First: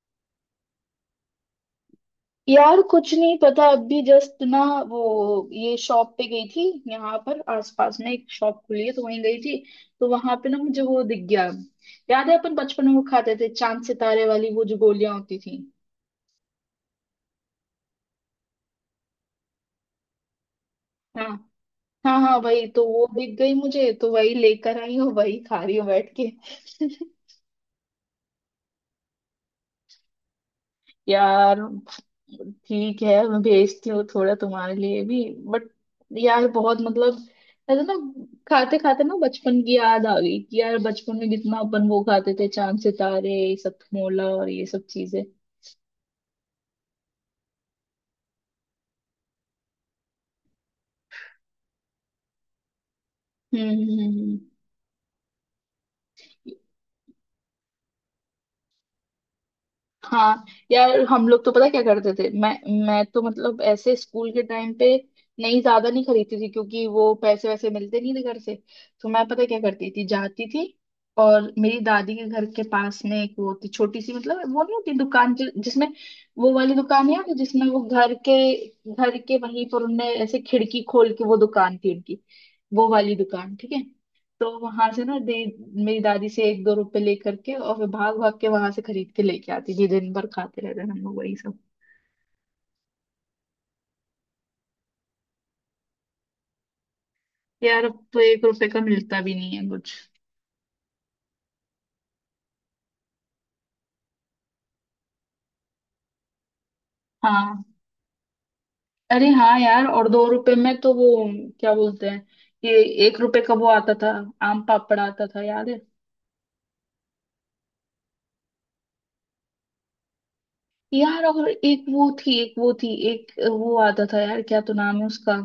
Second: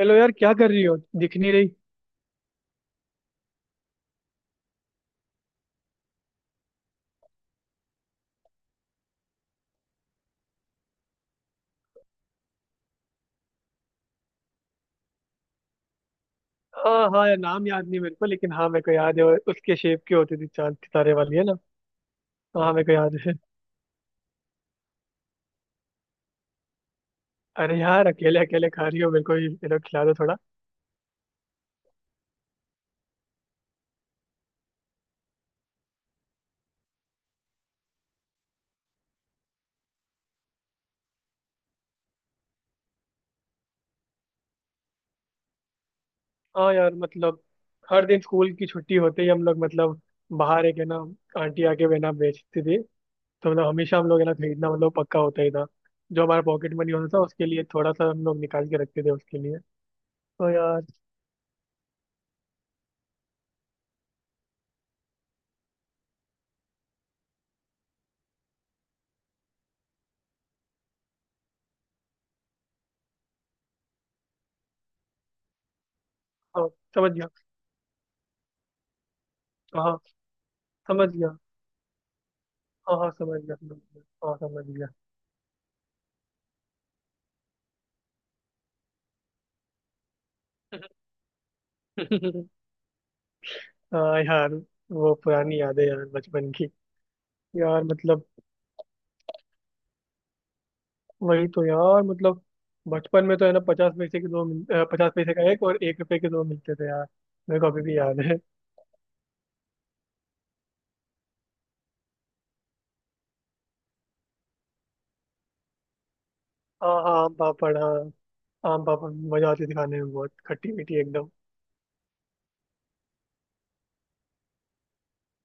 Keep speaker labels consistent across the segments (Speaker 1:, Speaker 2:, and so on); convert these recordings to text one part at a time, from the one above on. Speaker 1: Hello यार, क्या कर रही हो, दिख नहीं रही।
Speaker 2: यार कुछ नहीं पता अभी जस्ट ना, वो, ये शॉप पे गई थी। यहाँ पर आसपास में एक शॉप खुली है तो वहीं गई थी। तो वहां पे ना मुझे वो दिख गया। याद है अपन बचपन में वो खाते थे, चांद सितारे वाली वो जो गोलियां होती थी।
Speaker 1: हाँ हाँ यार, नाम याद नहीं मेरे को, लेकिन हाँ मेरे को याद है वो उसके शेप की होती थी, चांद सितारे
Speaker 2: हाँ।
Speaker 1: वाली है ना।
Speaker 2: हाँ हाँ, वही
Speaker 1: हाँ मेरे
Speaker 2: तो,
Speaker 1: को
Speaker 2: वो
Speaker 1: याद है।
Speaker 2: दिख गई मुझे, तो वही लेकर आई हूँ, वही खा रही हूँ बैठ के।
Speaker 1: अरे यार, अकेले अकेले खा रही हो, मेरे को ये लोग खिला दो थोड़ा।
Speaker 2: यार, ठीक है, मैं भेजती हूँ थोड़ा तुम्हारे लिए भी। बट यार बहुत मतलब, ऐसा ना, खाते खाते ना बचपन की याद आ गई कि यार बचपन में कितना अपन वो खाते थे, चांद सितारे, ये सब मोला और ये सब चीजें।
Speaker 1: हाँ यार मतलब हर दिन स्कूल की छुट्टी होते ही हम लोग मतलब बाहर एक है ना, आंटी आके बेना बेचती थी, तो मतलब हमेशा
Speaker 2: हम्म।
Speaker 1: हम लोग है ना
Speaker 2: हम्म।
Speaker 1: खरीदना मतलब पक्का होता ही था। जो हमारा पॉकेट मनी होता था उसके लिए थोड़ा सा हम लोग निकाल के रखते थे उसके लिए।
Speaker 2: हाँ
Speaker 1: तो यार।
Speaker 2: यार हम लोग तो पता क्या करते थे। मैं तो मतलब ऐसे स्कूल के टाइम पे नहीं ज्यादा नहीं खरीदती थी, क्योंकि वो पैसे वैसे मिलते नहीं थे घर से। तो मैं पता क्या करती थी, जाती थी और मेरी दादी के घर के पास में एक वो थी छोटी सी, मतलब वो नहीं होती दुकान जिसमें, वो
Speaker 1: हाँ
Speaker 2: वाली दुकान
Speaker 1: समझ
Speaker 2: है
Speaker 1: गया।
Speaker 2: ना, जिसमें वो घर के, घर के वहीं
Speaker 1: तो
Speaker 2: पर
Speaker 1: हाँ
Speaker 2: उनने ऐसे खिड़की
Speaker 1: समझ
Speaker 2: खोल के वो
Speaker 1: गया।
Speaker 2: दुकान थी उनकी, वो
Speaker 1: हाँ हाँ
Speaker 2: वाली
Speaker 1: समझ
Speaker 2: दुकान,
Speaker 1: गया
Speaker 2: ठीक
Speaker 1: समझ
Speaker 2: है।
Speaker 1: गया, हाँ
Speaker 2: तो
Speaker 1: समझ गया।
Speaker 2: वहां से ना, दे, मेरी दादी से एक दो रुपए लेकर के और फिर भाग भाग के वहां से खरीद के लेके आती थी, दिन भर खाते रहते थे हम लोग वही सब।
Speaker 1: हाँ यार, वो पुरानी यादें यार बचपन की। यार
Speaker 2: यार अब तो
Speaker 1: मतलब।
Speaker 2: 1 रुपए भी नहीं है कुछ।
Speaker 1: वही तो यार मतलब। बचपन में तो है ना, 50 पैसे के दो 50 पैसे का एक और 1 रुपए के दो मिलते थे यार। मेरे
Speaker 2: हाँ।
Speaker 1: को अभी भी याद है।
Speaker 2: अरे हाँ यार, और 2 रुपए तो वो, क्या बोलते हैं, ये, 1 रुपए था, आम पापड़ आता था, याद है।
Speaker 1: हाँ हाँ आम पापड़, हाँ आम पापड़ मजा आती थी खाने में, बहुत खट्टी मीठी
Speaker 2: यार
Speaker 1: एकदम।
Speaker 2: और एक वो थी, एक वो थी, एक वो आता था, यार क्या तो नाम है उसका,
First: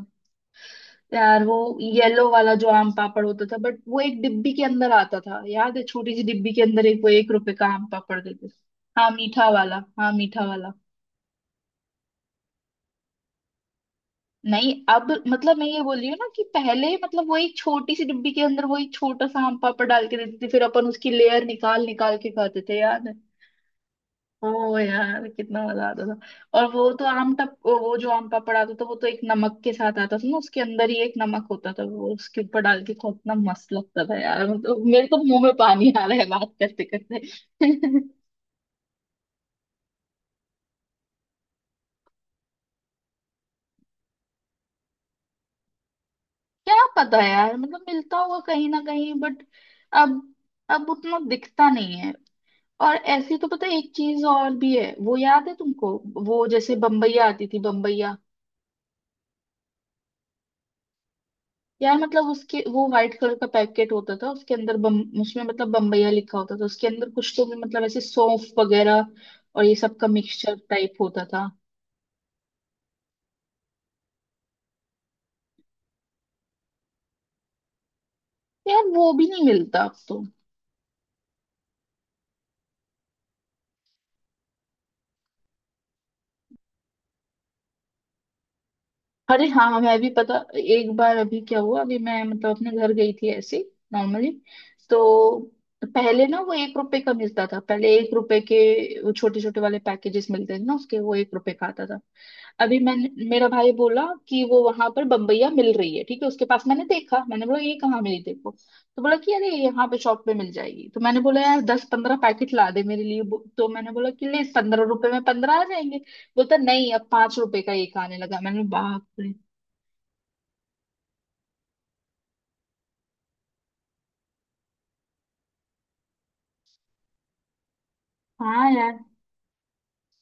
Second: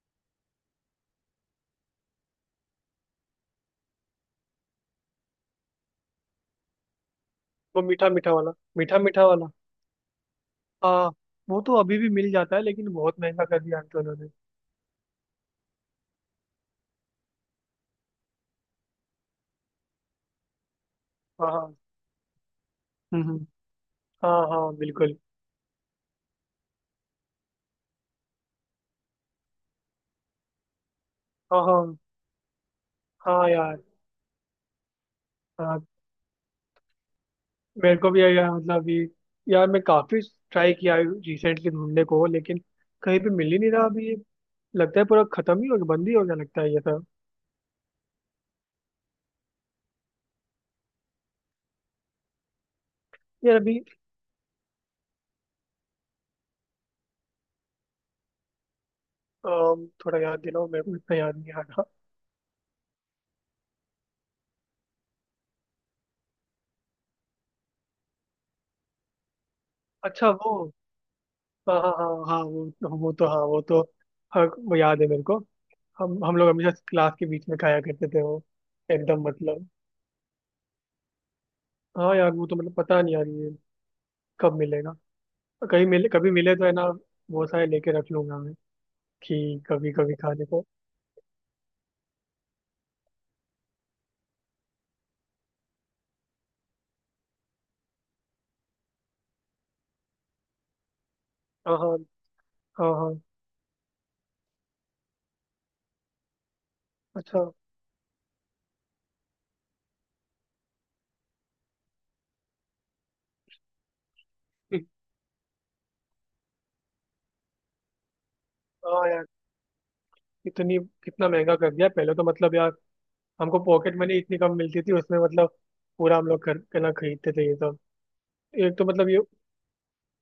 Speaker 2: यार वो येलो वाला जो आम पापड़ होता था, बट वो एक डिब्बी के अंदर आता था, याद है, छोटी सी डिब्बी के अंदर एक वो, एक रुपए का
Speaker 1: वो
Speaker 2: आम
Speaker 1: मीठा
Speaker 2: पापड़
Speaker 1: मीठा
Speaker 2: देते
Speaker 1: वाला।
Speaker 2: थे।
Speaker 1: मीठा
Speaker 2: हाँ
Speaker 1: मीठा वाला।
Speaker 2: मीठा वाला, हाँ मीठा वाला।
Speaker 1: हाँ वो तो अभी भी मिल जाता है, लेकिन बहुत महंगा कर दिया अंकल उन्होंने।
Speaker 2: नहीं, अब मतलब मैं ये बोल रही हूँ ना, कि पहले मतलब वो एक छोटी सी डिब्बी के अंदर वो एक छोटा सा आम पापड़ डाल के देते थे, फिर अपन उसकी लेयर
Speaker 1: हाँ हाँ।
Speaker 2: निकाल निकाल के खाते थे यार।
Speaker 1: हम्म। हाँ हाँ
Speaker 2: ओ
Speaker 1: बिल्कुल।
Speaker 2: यार कितना मजा आता था, और वो तो आम टप, वो जो आम पापड़ आता था वो तो एक नमक के साथ आता था ना, उसके अंदर ही एक नमक
Speaker 1: हाँ
Speaker 2: होता था,
Speaker 1: हाँ
Speaker 2: वो उसके ऊपर डाल के खाओ, इतना
Speaker 1: हाँ
Speaker 2: मस्त
Speaker 1: यार
Speaker 2: लगता था यार, मतलब मेरे तो मुंह में
Speaker 1: हाँ।
Speaker 2: पानी आ रहा है बात करते
Speaker 1: मेरे
Speaker 2: करते।
Speaker 1: को भी यार मतलब ये। यार मैं काफी ट्राई किया रिसेंटली ढूंढने को, लेकिन कहीं पे मिल ही नहीं रहा अभी ये। लगता है पूरा खत्म ही हो गया, बंद ही हो गया लगता है
Speaker 2: क्या
Speaker 1: ये सब।
Speaker 2: पता यार, मतलब मिलता होगा कहीं ना कहीं, बट अब अब उतना दिखता नहीं है। और ऐसी तो
Speaker 1: यार
Speaker 2: पता है,
Speaker 1: अभी।
Speaker 2: एक चीज और भी है, वो याद है तुमको, वो जैसे बम्बैया आती थी, बम्बैया।
Speaker 1: थोड़ा याद दिलाओ मेरे को, इतना याद नहीं आ रहा।
Speaker 2: यार मतलब उसके वो व्हाइट कलर का पैकेट होता था, उसके अंदर बम, उसमें मतलब बम्बैया लिखा होता था, उसके अंदर कुछ तो भी मतलब ऐसे सौंफ वगैरह और ये सब का
Speaker 1: अच्छा वो।
Speaker 2: मिक्सचर टाइप होता था।
Speaker 1: हाँ हाँ हाँ हाँ वो। वो तो हाँ वो तो। हाँ वो याद है मेरे को। हम लोग हमेशा क्लास के बीच में खाया करते थे वो।
Speaker 2: यार वो
Speaker 1: एकदम
Speaker 2: भी नहीं
Speaker 1: मतलब।
Speaker 2: मिलता अब तो।
Speaker 1: हाँ यार वो तो मतलब, पता नहीं यार ये कब मिलेगा। कहीं मिले, कभी मिले तो है ना, बहुत सारे लेके रख लूंगा मैं।
Speaker 2: अरे
Speaker 1: कि
Speaker 2: हाँ,
Speaker 1: कभी
Speaker 2: मैं भी,
Speaker 1: कभी
Speaker 2: पता,
Speaker 1: खाने को।
Speaker 2: एक बार अभी क्या हुआ, अभी मैं मतलब अपने घर गई थी ऐसे नॉर्मली। तो पहले ना वो 1 रुपए था, पहले 1 रुपए छोटे वाले पैकेजेस मिलते थे ना, उसके, वो एक रुपए का
Speaker 1: हाँ
Speaker 2: आता
Speaker 1: हाँ
Speaker 2: था। अभी
Speaker 1: हाँ
Speaker 2: मैंने,
Speaker 1: हाँ।
Speaker 2: मेरा भाई बोला कि वो वहां पर बम्बैया मिल रही है, ठीक है, उसके पास मैंने देखा,
Speaker 1: अच्छा।
Speaker 2: मैंने बोला ये कहाँ मिली देखो, तो बोला कि अरे यहाँ पे शॉप पे मिल जाएगी, तो मैंने बोला यार 10-15 पैकेट ला दे मेरे लिए, तो मैंने बोला कि ले, पंद्रह
Speaker 1: हम्म।
Speaker 2: रुपए में पंद्रह आ जाएंगे। बोलता नहीं, अब 5 रुपए आने लगा, मैंने बोला, बाप
Speaker 1: हाँ यार।
Speaker 2: रे।
Speaker 1: इतनी। कितना महंगा कर दिया, पहले तो मतलब यार हमको पॉकेट मनी इतनी कम मिलती थी, उसमें मतलब पूरा हम लोग कर के ना खरीदते थे ये सब।
Speaker 2: हाँ
Speaker 1: एक तो
Speaker 2: यार।
Speaker 1: मतलब ये।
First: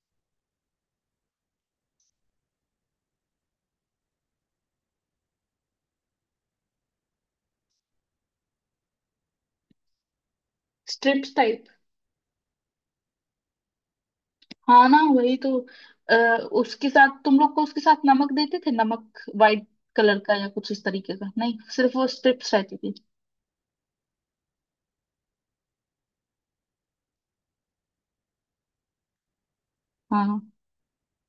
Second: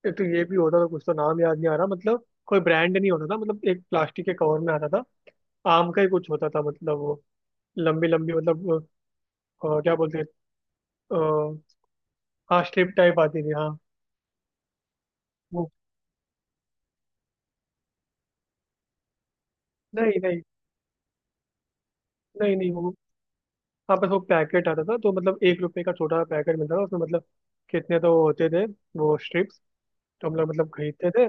Speaker 1: एक तो ये भी होता था, कुछ तो नाम याद नहीं आ रहा, मतलब कोई ब्रांड नहीं होता था, मतलब एक प्लास्टिक के कवर में आता था। आम का ही कुछ होता था मतलब वो। लंबी लंबी मतलब। क्या बोलते हैं।
Speaker 2: Strips type.
Speaker 1: अ, हाँ स्ट्रिप टाइप आती थी, हाँ
Speaker 2: हाँ ना वही तो,
Speaker 1: वो।
Speaker 2: अ, उसके साथ तुम लोग को, उसके साथ नमक देते थे, नमक वाइट कलर
Speaker 1: नहीं
Speaker 2: का
Speaker 1: नहीं।
Speaker 2: या कुछ इस तरीके का, नहीं सिर्फ वो स्ट्रिप्स
Speaker 1: नहीं नहीं
Speaker 2: रहती थी।
Speaker 1: वो। हाँ बस वो पैकेट आता था, तो मतलब 1 रुपए का छोटा सा पैकेट मिलता था, उसमें मतलब कितने तो वो होते थे, वो स्ट्रिप्स।
Speaker 2: हाँ
Speaker 1: तो हम लोग
Speaker 2: हाँ।"
Speaker 1: मतलब खरीदते थे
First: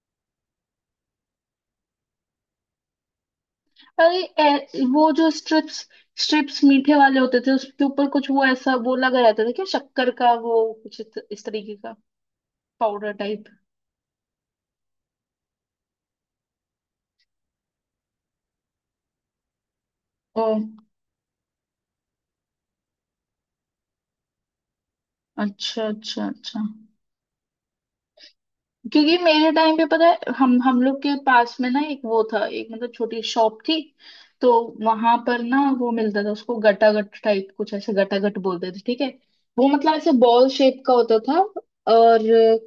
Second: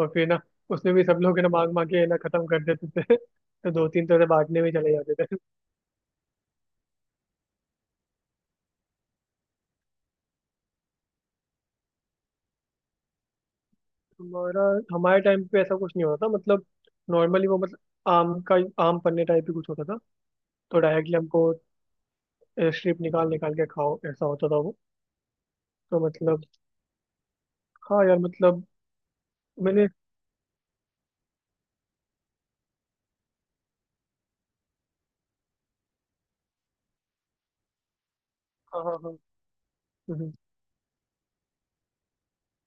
Speaker 1: और फिर ना उसमें भी सब लोग है ना मांग मांग के है ना खत्म कर देते थे तो दो तीन तो है ना बांटने में चले
Speaker 2: वो
Speaker 1: जाते
Speaker 2: जो
Speaker 1: थे।
Speaker 2: स्ट्रिप्स, स्ट्रिप्स मीठे वाले होते थे, उसके ऊपर कुछ वो ऐसा वो लगा रहता था, क्या, शक्कर का वो कुछ इस तरीके का, पाउडर टाइप।
Speaker 1: हमारा हमारे टाइम पे ऐसा कुछ नहीं होता था, मतलब नॉर्मली वो मतलब आम का आम पन्ने टाइप ही कुछ होता था।
Speaker 2: ओ,
Speaker 1: तो डायरेक्टली हमको स्ट्रिप निकाल निकाल के खाओ, ऐसा होता था वो।
Speaker 2: अच्छा
Speaker 1: तो
Speaker 2: अच्छा
Speaker 1: मतलब।
Speaker 2: अच्छा।
Speaker 1: हाँ यार मतलब।
Speaker 2: क्योंकि मेरे टाइम पे
Speaker 1: मैंने।
Speaker 2: पता है, हम लोग के पास में ना एक वो था, एक मतलब छोटी शॉप थी, तो वहां पर ना वो मिलता था, उसको गटागट टाइप कुछ ऐसे, गटागट बोलते थे,
Speaker 1: हाँ हाँ
Speaker 2: ठीक है,
Speaker 1: हाँ।
Speaker 2: वो मतलब ऐसे
Speaker 1: हम्म हम्म
Speaker 2: बॉल शेप का होता था, और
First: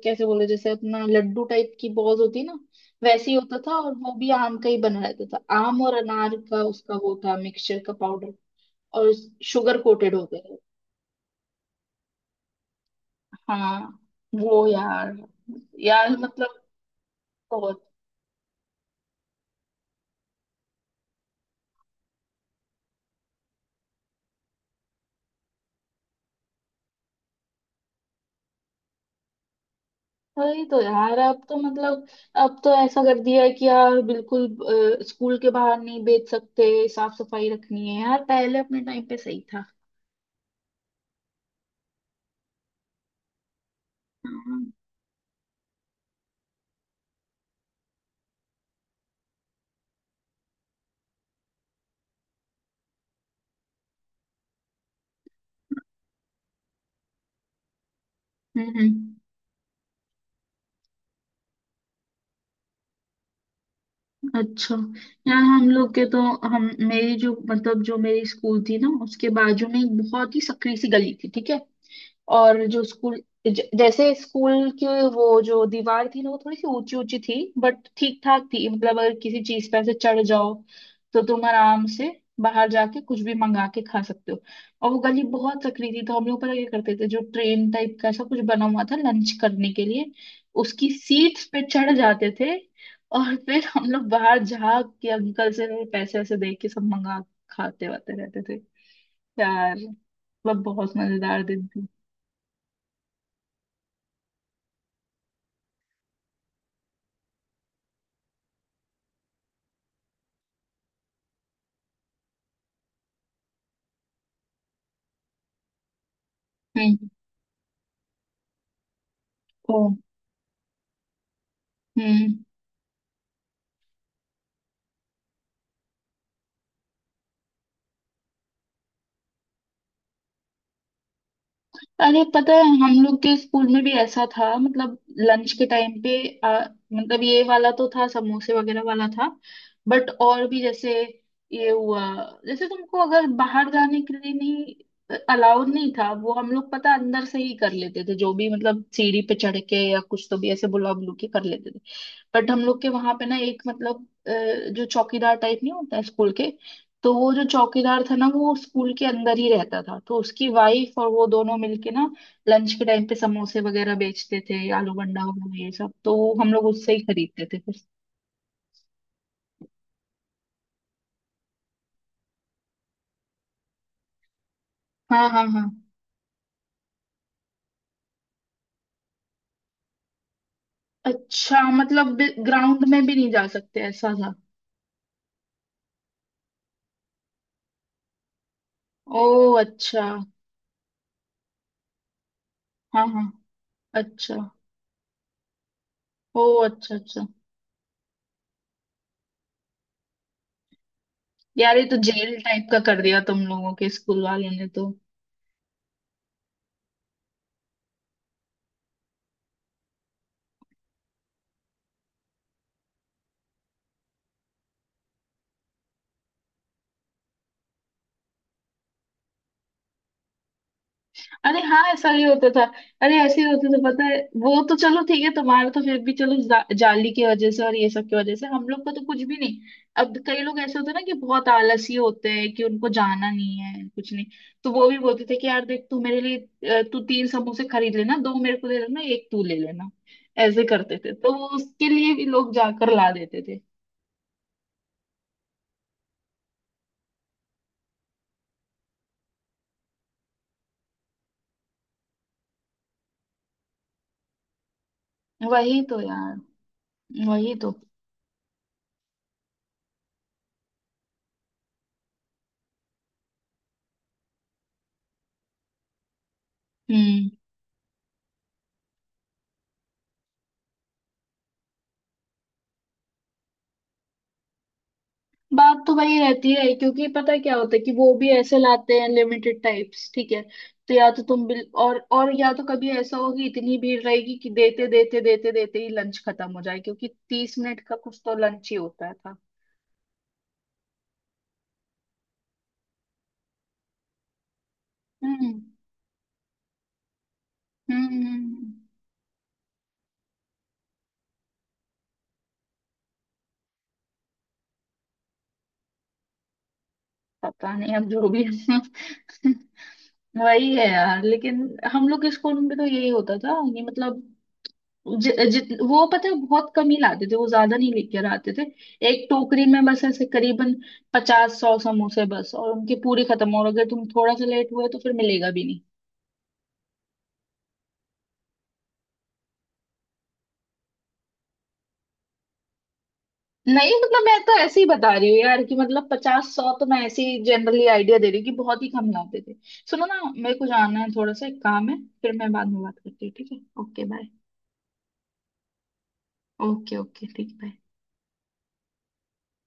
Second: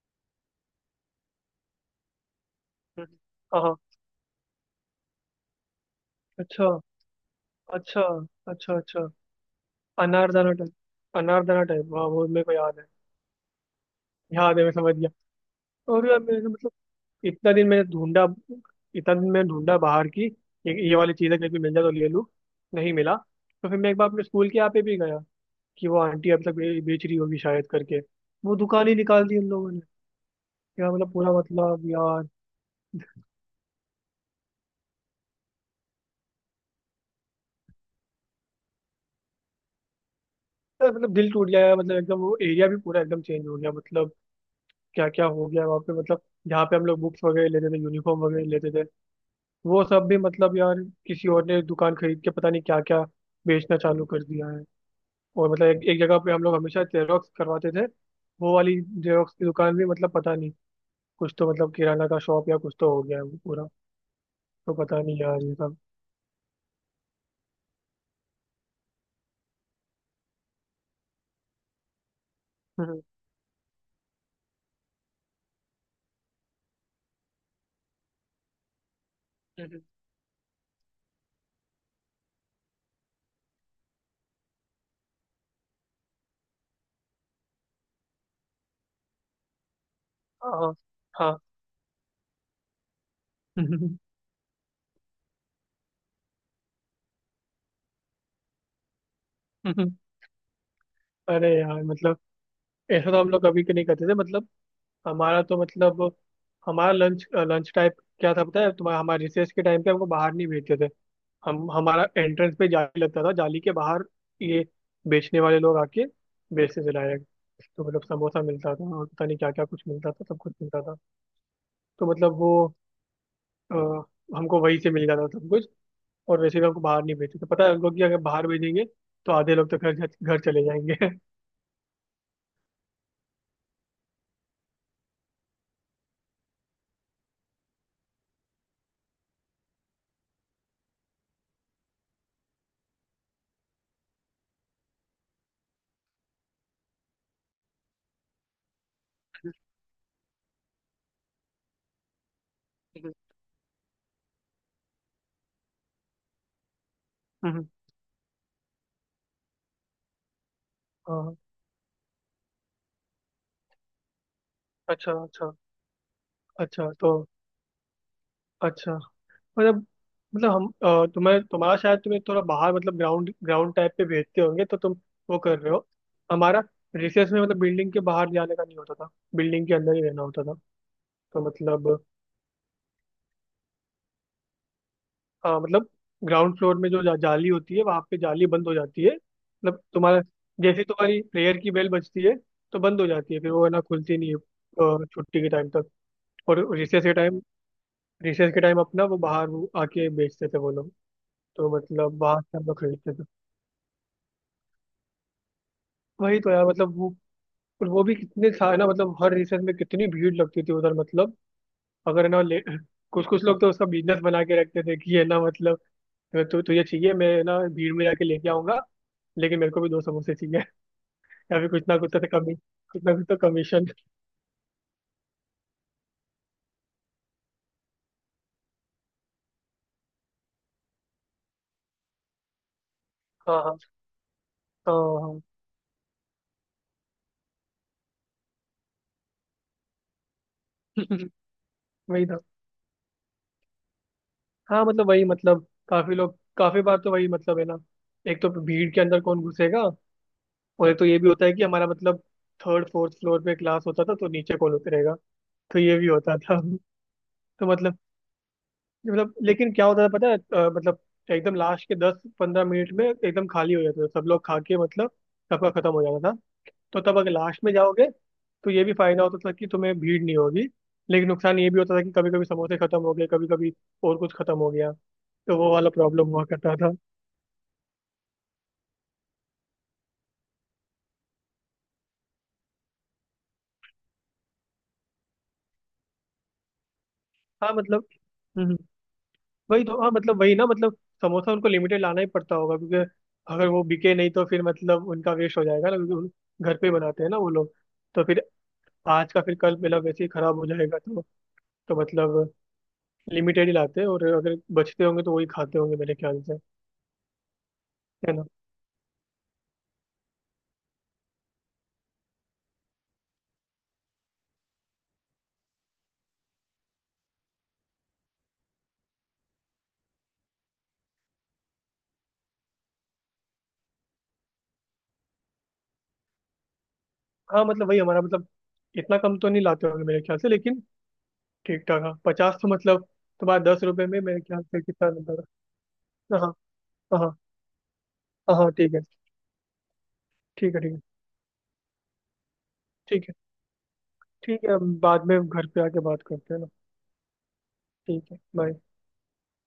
Speaker 2: कैसे बोले, जैसे अपना लड्डू टाइप की बॉल होती ना,
Speaker 1: हम्म।
Speaker 2: वैसे ही होता
Speaker 1: हाँ
Speaker 2: था,
Speaker 1: हाँ।
Speaker 2: और वो भी आम का ही बना रहता था, आम और अनार का,
Speaker 1: अच्छा
Speaker 2: उसका वो था मिक्सचर का
Speaker 1: अच्छा
Speaker 2: पाउडर,
Speaker 1: अच्छा। अच्छा।
Speaker 2: और शुगर कोटेड होते
Speaker 1: अनारदाना
Speaker 2: थे।
Speaker 1: टाइप। अनारदाना टाइप हाँ, वो मेरे को याद है,
Speaker 2: हाँ।
Speaker 1: याद है,
Speaker 2: वो
Speaker 1: मैं समझ गया।
Speaker 2: यार,
Speaker 1: और
Speaker 2: यार
Speaker 1: यार मैंने
Speaker 2: मतलब
Speaker 1: मतलब, इतना दिन
Speaker 2: बहुत।
Speaker 1: मैंने ढूंढा, इतना दिन मैंने ढूंढा बाहर की ये वाली चीज़ें कहीं पे मिल जाए तो ले लूँ। नहीं मिला तो फिर मैं एक बार अपने स्कूल के यहाँ पे भी गया, कि वो आंटी अब तक बेच रही होगी शायद करके। वो दुकान ही निकाल दी उन लोगों ने।
Speaker 2: वही तो
Speaker 1: यार मतलब
Speaker 2: यार
Speaker 1: पूरा
Speaker 2: अब तो
Speaker 1: मतलब
Speaker 2: मतलब,
Speaker 1: यार।
Speaker 2: अब तो ऐसा कर दिया है कि यार बिल्कुल, अ, स्कूल के बाहर नहीं बेच सकते, साफ सफाई रखनी है, यार पहले अपने टाइम पे सही था।
Speaker 1: यार, मतलब दिल टूट गया यार, मतलब एकदम वो एरिया भी पूरा एकदम चेंज हो गया, मतलब
Speaker 2: हाँ।
Speaker 1: क्या क्या हो गया वहाँ पे मतलब। जहाँ पे हम लोग बुक्स वगैरह लेते थे, यूनिफॉर्म वगैरह लेते थे, वो सब भी मतलब यार, किसी और ने दुकान खरीद के पता नहीं क्या क्या बेचना चालू कर दिया है। और मतलब एक जगह पे हम लोग हमेशा जेरोक्स करवाते थे, वो वाली
Speaker 2: हम्म।
Speaker 1: जेरोक्स की दुकान भी मतलब पता नहीं कुछ तो मतलब किराना का शॉप या कुछ तो हो गया है वो पूरा।
Speaker 2: अच्छा।
Speaker 1: तो पता नहीं
Speaker 2: यार
Speaker 1: यार ये
Speaker 2: हम
Speaker 1: सब।
Speaker 2: लोग के तो, हम, मेरी जो मतलब जो मेरी स्कूल थी ना, उसके बाजू में एक बहुत ही संकरी सी गली थी, ठीक है, और जो
Speaker 1: हम्म
Speaker 2: स्कूल, जैसे स्कूल की वो जो दीवार थी ना, वो थोड़ी सी ऊंची ऊंची थी, बट ठीक ठाक थी, मतलब अगर किसी चीज
Speaker 1: हम्म।
Speaker 2: पर से चढ़ जाओ तो तुम आराम से बाहर जाके कुछ भी मंगा के खा सकते हो। और वो गली बहुत सकरी थी, तो हम लोग पता क्या करते थे, जो ट्रेन टाइप का ऐसा कुछ बना हुआ था लंच करने के लिए,
Speaker 1: हाँ
Speaker 2: उसकी
Speaker 1: हाँ।
Speaker 2: सीट्स पे चढ़ जाते थे, और फिर हम लोग बाहर झाग के अंकल से पैसे ऐसे दे के सब मंगा खाते वाते रहते थे। यार मतलब बहुत मजेदार
Speaker 1: अरे
Speaker 2: दिन
Speaker 1: यार मतलब ऐसा तो हम लोग कभी के नहीं करते थे, मतलब हमारा तो मतलब हमारा लंच लंच टाइप क्या था पता है तुम्हारा। हमारे रिसेस के टाइम पे हमको बाहर नहीं भेजते थे। हम हमारा एंट्रेंस पे जाली लगता था, जाली के बाहर ये बेचने वाले लोग आके बेचते
Speaker 2: थे।
Speaker 1: थे डायरेक्ट। तो मतलब समोसा मिलता था और पता नहीं क्या क्या
Speaker 2: ओ।
Speaker 1: कुछ मिलता था, सब कुछ मिलता था। तो
Speaker 2: हम्म।
Speaker 1: मतलब वो। अ, हमको वहीं से मिल जाता था सब कुछ। और वैसे भी हमको बाहर नहीं भेजते थे, पता है उनको कि अगर बाहर भेजेंगे तो आधे लोग तो घर घर चले जाएंगे।
Speaker 2: अरे पता है हम लोग के स्कूल में भी ऐसा था, मतलब लंच के टाइम पे, आ, मतलब ये वाला तो था, समोसे वगैरह वाला था, बट और भी जैसे, ये हुआ, जैसे तुमको अगर बाहर जाने के लिए नहीं, अलाउड नहीं था, वो हम लोग पता अंदर से ही कर लेते थे, जो भी मतलब सीढ़ी पे चढ़ के या कुछ तो भी ऐसे बुला बुलू के कर लेते थे, बट हम लोग के वहां पे ना एक मतलब, अ, जो चौकीदार टाइप नहीं होता है स्कूल के, तो वो जो
Speaker 1: हम्म।
Speaker 2: चौकीदार था ना वो स्कूल के अंदर ही रहता था, तो उसकी वाइफ और
Speaker 1: हाँ
Speaker 2: वो
Speaker 1: हाँ।
Speaker 2: दोनों मिलके ना लंच के टाइम पे समोसे वगैरह बेचते थे, आलू
Speaker 1: अच्छा
Speaker 2: बंडा
Speaker 1: अच्छा
Speaker 2: वगैरह ये सब, तो वो हम लोग
Speaker 1: अच्छा।
Speaker 2: उससे ही
Speaker 1: तो
Speaker 2: खरीदते थे फिर।
Speaker 1: अच्छा मतलब मतलब हम। तुम्हें तुम्हारा शायद तुम्हें थोड़ा बाहर मतलब ग्राउंड ग्राउंड टाइप पे भेजते होंगे, तो तुम
Speaker 2: हाँ
Speaker 1: वो
Speaker 2: हाँ
Speaker 1: कर
Speaker 2: हाँ।
Speaker 1: रहे हो। हमारा रिसेस में मतलब बिल्डिंग के बाहर जाने का नहीं होता था, बिल्डिंग के अंदर ही रहना होता था। तो
Speaker 2: अच्छा
Speaker 1: मतलब।
Speaker 2: मतलब ग्राउंड में भी नहीं जा सकते, ऐसा था।
Speaker 1: हाँ मतलब ग्राउंड फ्लोर में जो जाली होती है वहाँ पे जाली बंद हो जाती है,
Speaker 2: ओ
Speaker 1: मतलब
Speaker 2: अच्छा।
Speaker 1: तुम्हारा जैसे ही तुम्हारी प्रेयर की बेल बजती है तो बंद
Speaker 2: हाँ
Speaker 1: हो
Speaker 2: हाँ,
Speaker 1: जाती है फिर वो है ना, खुलती नहीं है
Speaker 2: अच्छा।
Speaker 1: छुट्टी के टाइम तक।
Speaker 2: ओ
Speaker 1: और
Speaker 2: अच्छा
Speaker 1: रिसेस के
Speaker 2: अच्छा।
Speaker 1: टाइम अपना वो बाहर वो आके बेचते थे वो लोग। तो
Speaker 2: यार ये तो
Speaker 1: मतलब
Speaker 2: जेल
Speaker 1: बाहर से हम
Speaker 2: टाइप का
Speaker 1: लोग
Speaker 2: कर
Speaker 1: खरीदते
Speaker 2: दिया
Speaker 1: थे।
Speaker 2: तुम लोगों के स्कूल वालों ने तो।
Speaker 1: वही तो यार मतलब वो। और वो भी कितने था ना, मतलब हर रिसर्च में कितनी भीड़ लगती थी उधर, मतलब अगर है ना ले कुछ कुछ लोग तो उसका बिजनेस बना के रखते थे, कि ये ना मतलब मैं तो तुझे चाहिए मैं ना भीड़ में जाके लेके आऊंगा, लेकिन मेरे को भी दो समोसे चाहिए या
Speaker 2: अरे
Speaker 1: फिर
Speaker 2: हाँ ऐसा ही होता था।
Speaker 1: कुछ ना
Speaker 2: अरे
Speaker 1: कुछ तो
Speaker 2: ऐसे ही होता था,
Speaker 1: कमीशन।
Speaker 2: पता है, वो तो चलो ठीक है, तुम्हारा तो फिर भी चलो जाली की वजह से और ये सब की वजह से, हम लोग का तो कुछ भी नहीं। अब कई लोग ऐसे होते हैं ना कि बहुत आलसी होते हैं, कि उनको जाना नहीं
Speaker 1: हाँ हाँ
Speaker 2: है कुछ नहीं, तो वो
Speaker 1: हाँ
Speaker 2: भी बोलते थे
Speaker 1: हाँ
Speaker 2: कि यार देख तू मेरे लिए, अ, तू तीन समोसे खरीद लेना, दो मेरे को दे देना, एक तू ले लेना, ऐसे करते थे, तो वो उसके लिए भी
Speaker 1: वही था।
Speaker 2: लोग जाकर ला देते थे।
Speaker 1: हाँ मतलब वही मतलब काफी लोग काफी बार तो वही मतलब है ना, एक तो भीड़ के अंदर कौन घुसेगा। और एक तो ये भी होता है कि हमारा मतलब थर्ड फोर्थ फ्लोर पे क्लास होता था तो नीचे कौन उतरेगा। तो
Speaker 2: वही
Speaker 1: ये
Speaker 2: तो
Speaker 1: भी
Speaker 2: यार,
Speaker 1: होता था।
Speaker 2: वही
Speaker 1: तो
Speaker 2: तो।
Speaker 1: मतलब लेकिन क्या होता था पता है। मतलब एकदम लास्ट के 10-15 मिनट में एकदम खाली हो जाता था, सब लोग खा के मतलब सबका खत्म हो जाता था। तो तब
Speaker 2: हम्म।
Speaker 1: अगर लास्ट में जाओगे तो ये भी फायदा होता था कि तुम्हें भीड़ नहीं होगी। लेकिन नुकसान ये भी होता था कि कभी कभी समोसे खत्म हो गए, कभी कभी और कुछ खत्म हो गया, तो वो
Speaker 2: बात
Speaker 1: वाला
Speaker 2: तो वही
Speaker 1: प्रॉब्लम हुआ
Speaker 2: रहती है,
Speaker 1: करता था।
Speaker 2: क्योंकि पता है क्या होता है, कि वो भी ऐसे लाते हैं लिमिटेड टाइप्स, ठीक है, तो या तो तुम बिल, और या तो कभी ऐसा होगी, इतनी भीड़ रहेगी कि देते देते देते देते ही लंच खत्म हो जाए, क्योंकि तीस
Speaker 1: हाँ
Speaker 2: मिनट का
Speaker 1: मतलब।
Speaker 2: कुछ तो
Speaker 1: हम्म
Speaker 2: लंच ही
Speaker 1: हम्म।
Speaker 2: होता था।
Speaker 1: वही तो हाँ मतलब वही ना मतलब समोसा उनको लिमिटेड लाना ही पड़ता होगा, क्योंकि अगर वो बिके नहीं तो फिर मतलब उनका वेस्ट
Speaker 2: हम्म
Speaker 1: हो जाएगा ना, क्योंकि घर पे ही बनाते हैं ना वो लोग। तो फिर
Speaker 2: हम्म।
Speaker 1: आज का फिर कल मेरा वैसे ही खराब हो जाएगा, तो मतलब लिमिटेड ही लाते हैं और अगर बचते होंगे तो वही खाते होंगे मेरे ख्याल से।
Speaker 2: पता नहीं, अब जो
Speaker 1: है
Speaker 2: भी
Speaker 1: ना।
Speaker 2: है। वही है यार, लेकिन हम लोग के स्कूल में भी तो यही होता था ये, मतलब जित वो पता है बहुत कम ही लाते थे वो, ज्यादा नहीं लेकर आते थे, एक टोकरी में बस ऐसे करीबन पचास सौ समोसे बस, और उनके पूरे खत्म, और अगर तुम थोड़ा सा लेट हुए तो फिर मिलेगा भी नहीं।
Speaker 1: हाँ मतलब वही हमारा मतलब इतना कम तो नहीं लाते होंगे मेरे ख्याल से, लेकिन ठीक ठाक, हाँ 50 तो मतलब तुम्हारा दस
Speaker 2: नहीं,
Speaker 1: रुपये में
Speaker 2: मतलब मैं
Speaker 1: मेरे
Speaker 2: तो
Speaker 1: ख्याल
Speaker 2: ऐसे
Speaker 1: से
Speaker 2: ही
Speaker 1: कितना
Speaker 2: बता रही
Speaker 1: बनता
Speaker 2: हूँ यार,
Speaker 1: था।
Speaker 2: कि मतलब
Speaker 1: हाँ
Speaker 2: पचास सौ तो मैं
Speaker 1: हाँ
Speaker 2: ऐसे
Speaker 1: हाँ
Speaker 2: ही जनरली आइडिया दे रही हूँ, कि
Speaker 1: हाँ हाँ,
Speaker 2: बहुत ही
Speaker 1: ठीक है।
Speaker 2: कम लाते थे। सुनो ना, मेरे को
Speaker 1: ठीक है। ठीक
Speaker 2: जाना
Speaker 1: है।
Speaker 2: है थोड़ा सा, एक काम है, फिर मैं बाद में बात करती
Speaker 1: ठीक
Speaker 2: हूँ,
Speaker 1: है।
Speaker 2: ठीक है, ओके बाय।
Speaker 1: ठीक है हम बाद में घर पे आके बात करते हैं ना।
Speaker 2: ओके ओके, ठीक, बाय।
Speaker 1: ठीक है बाय।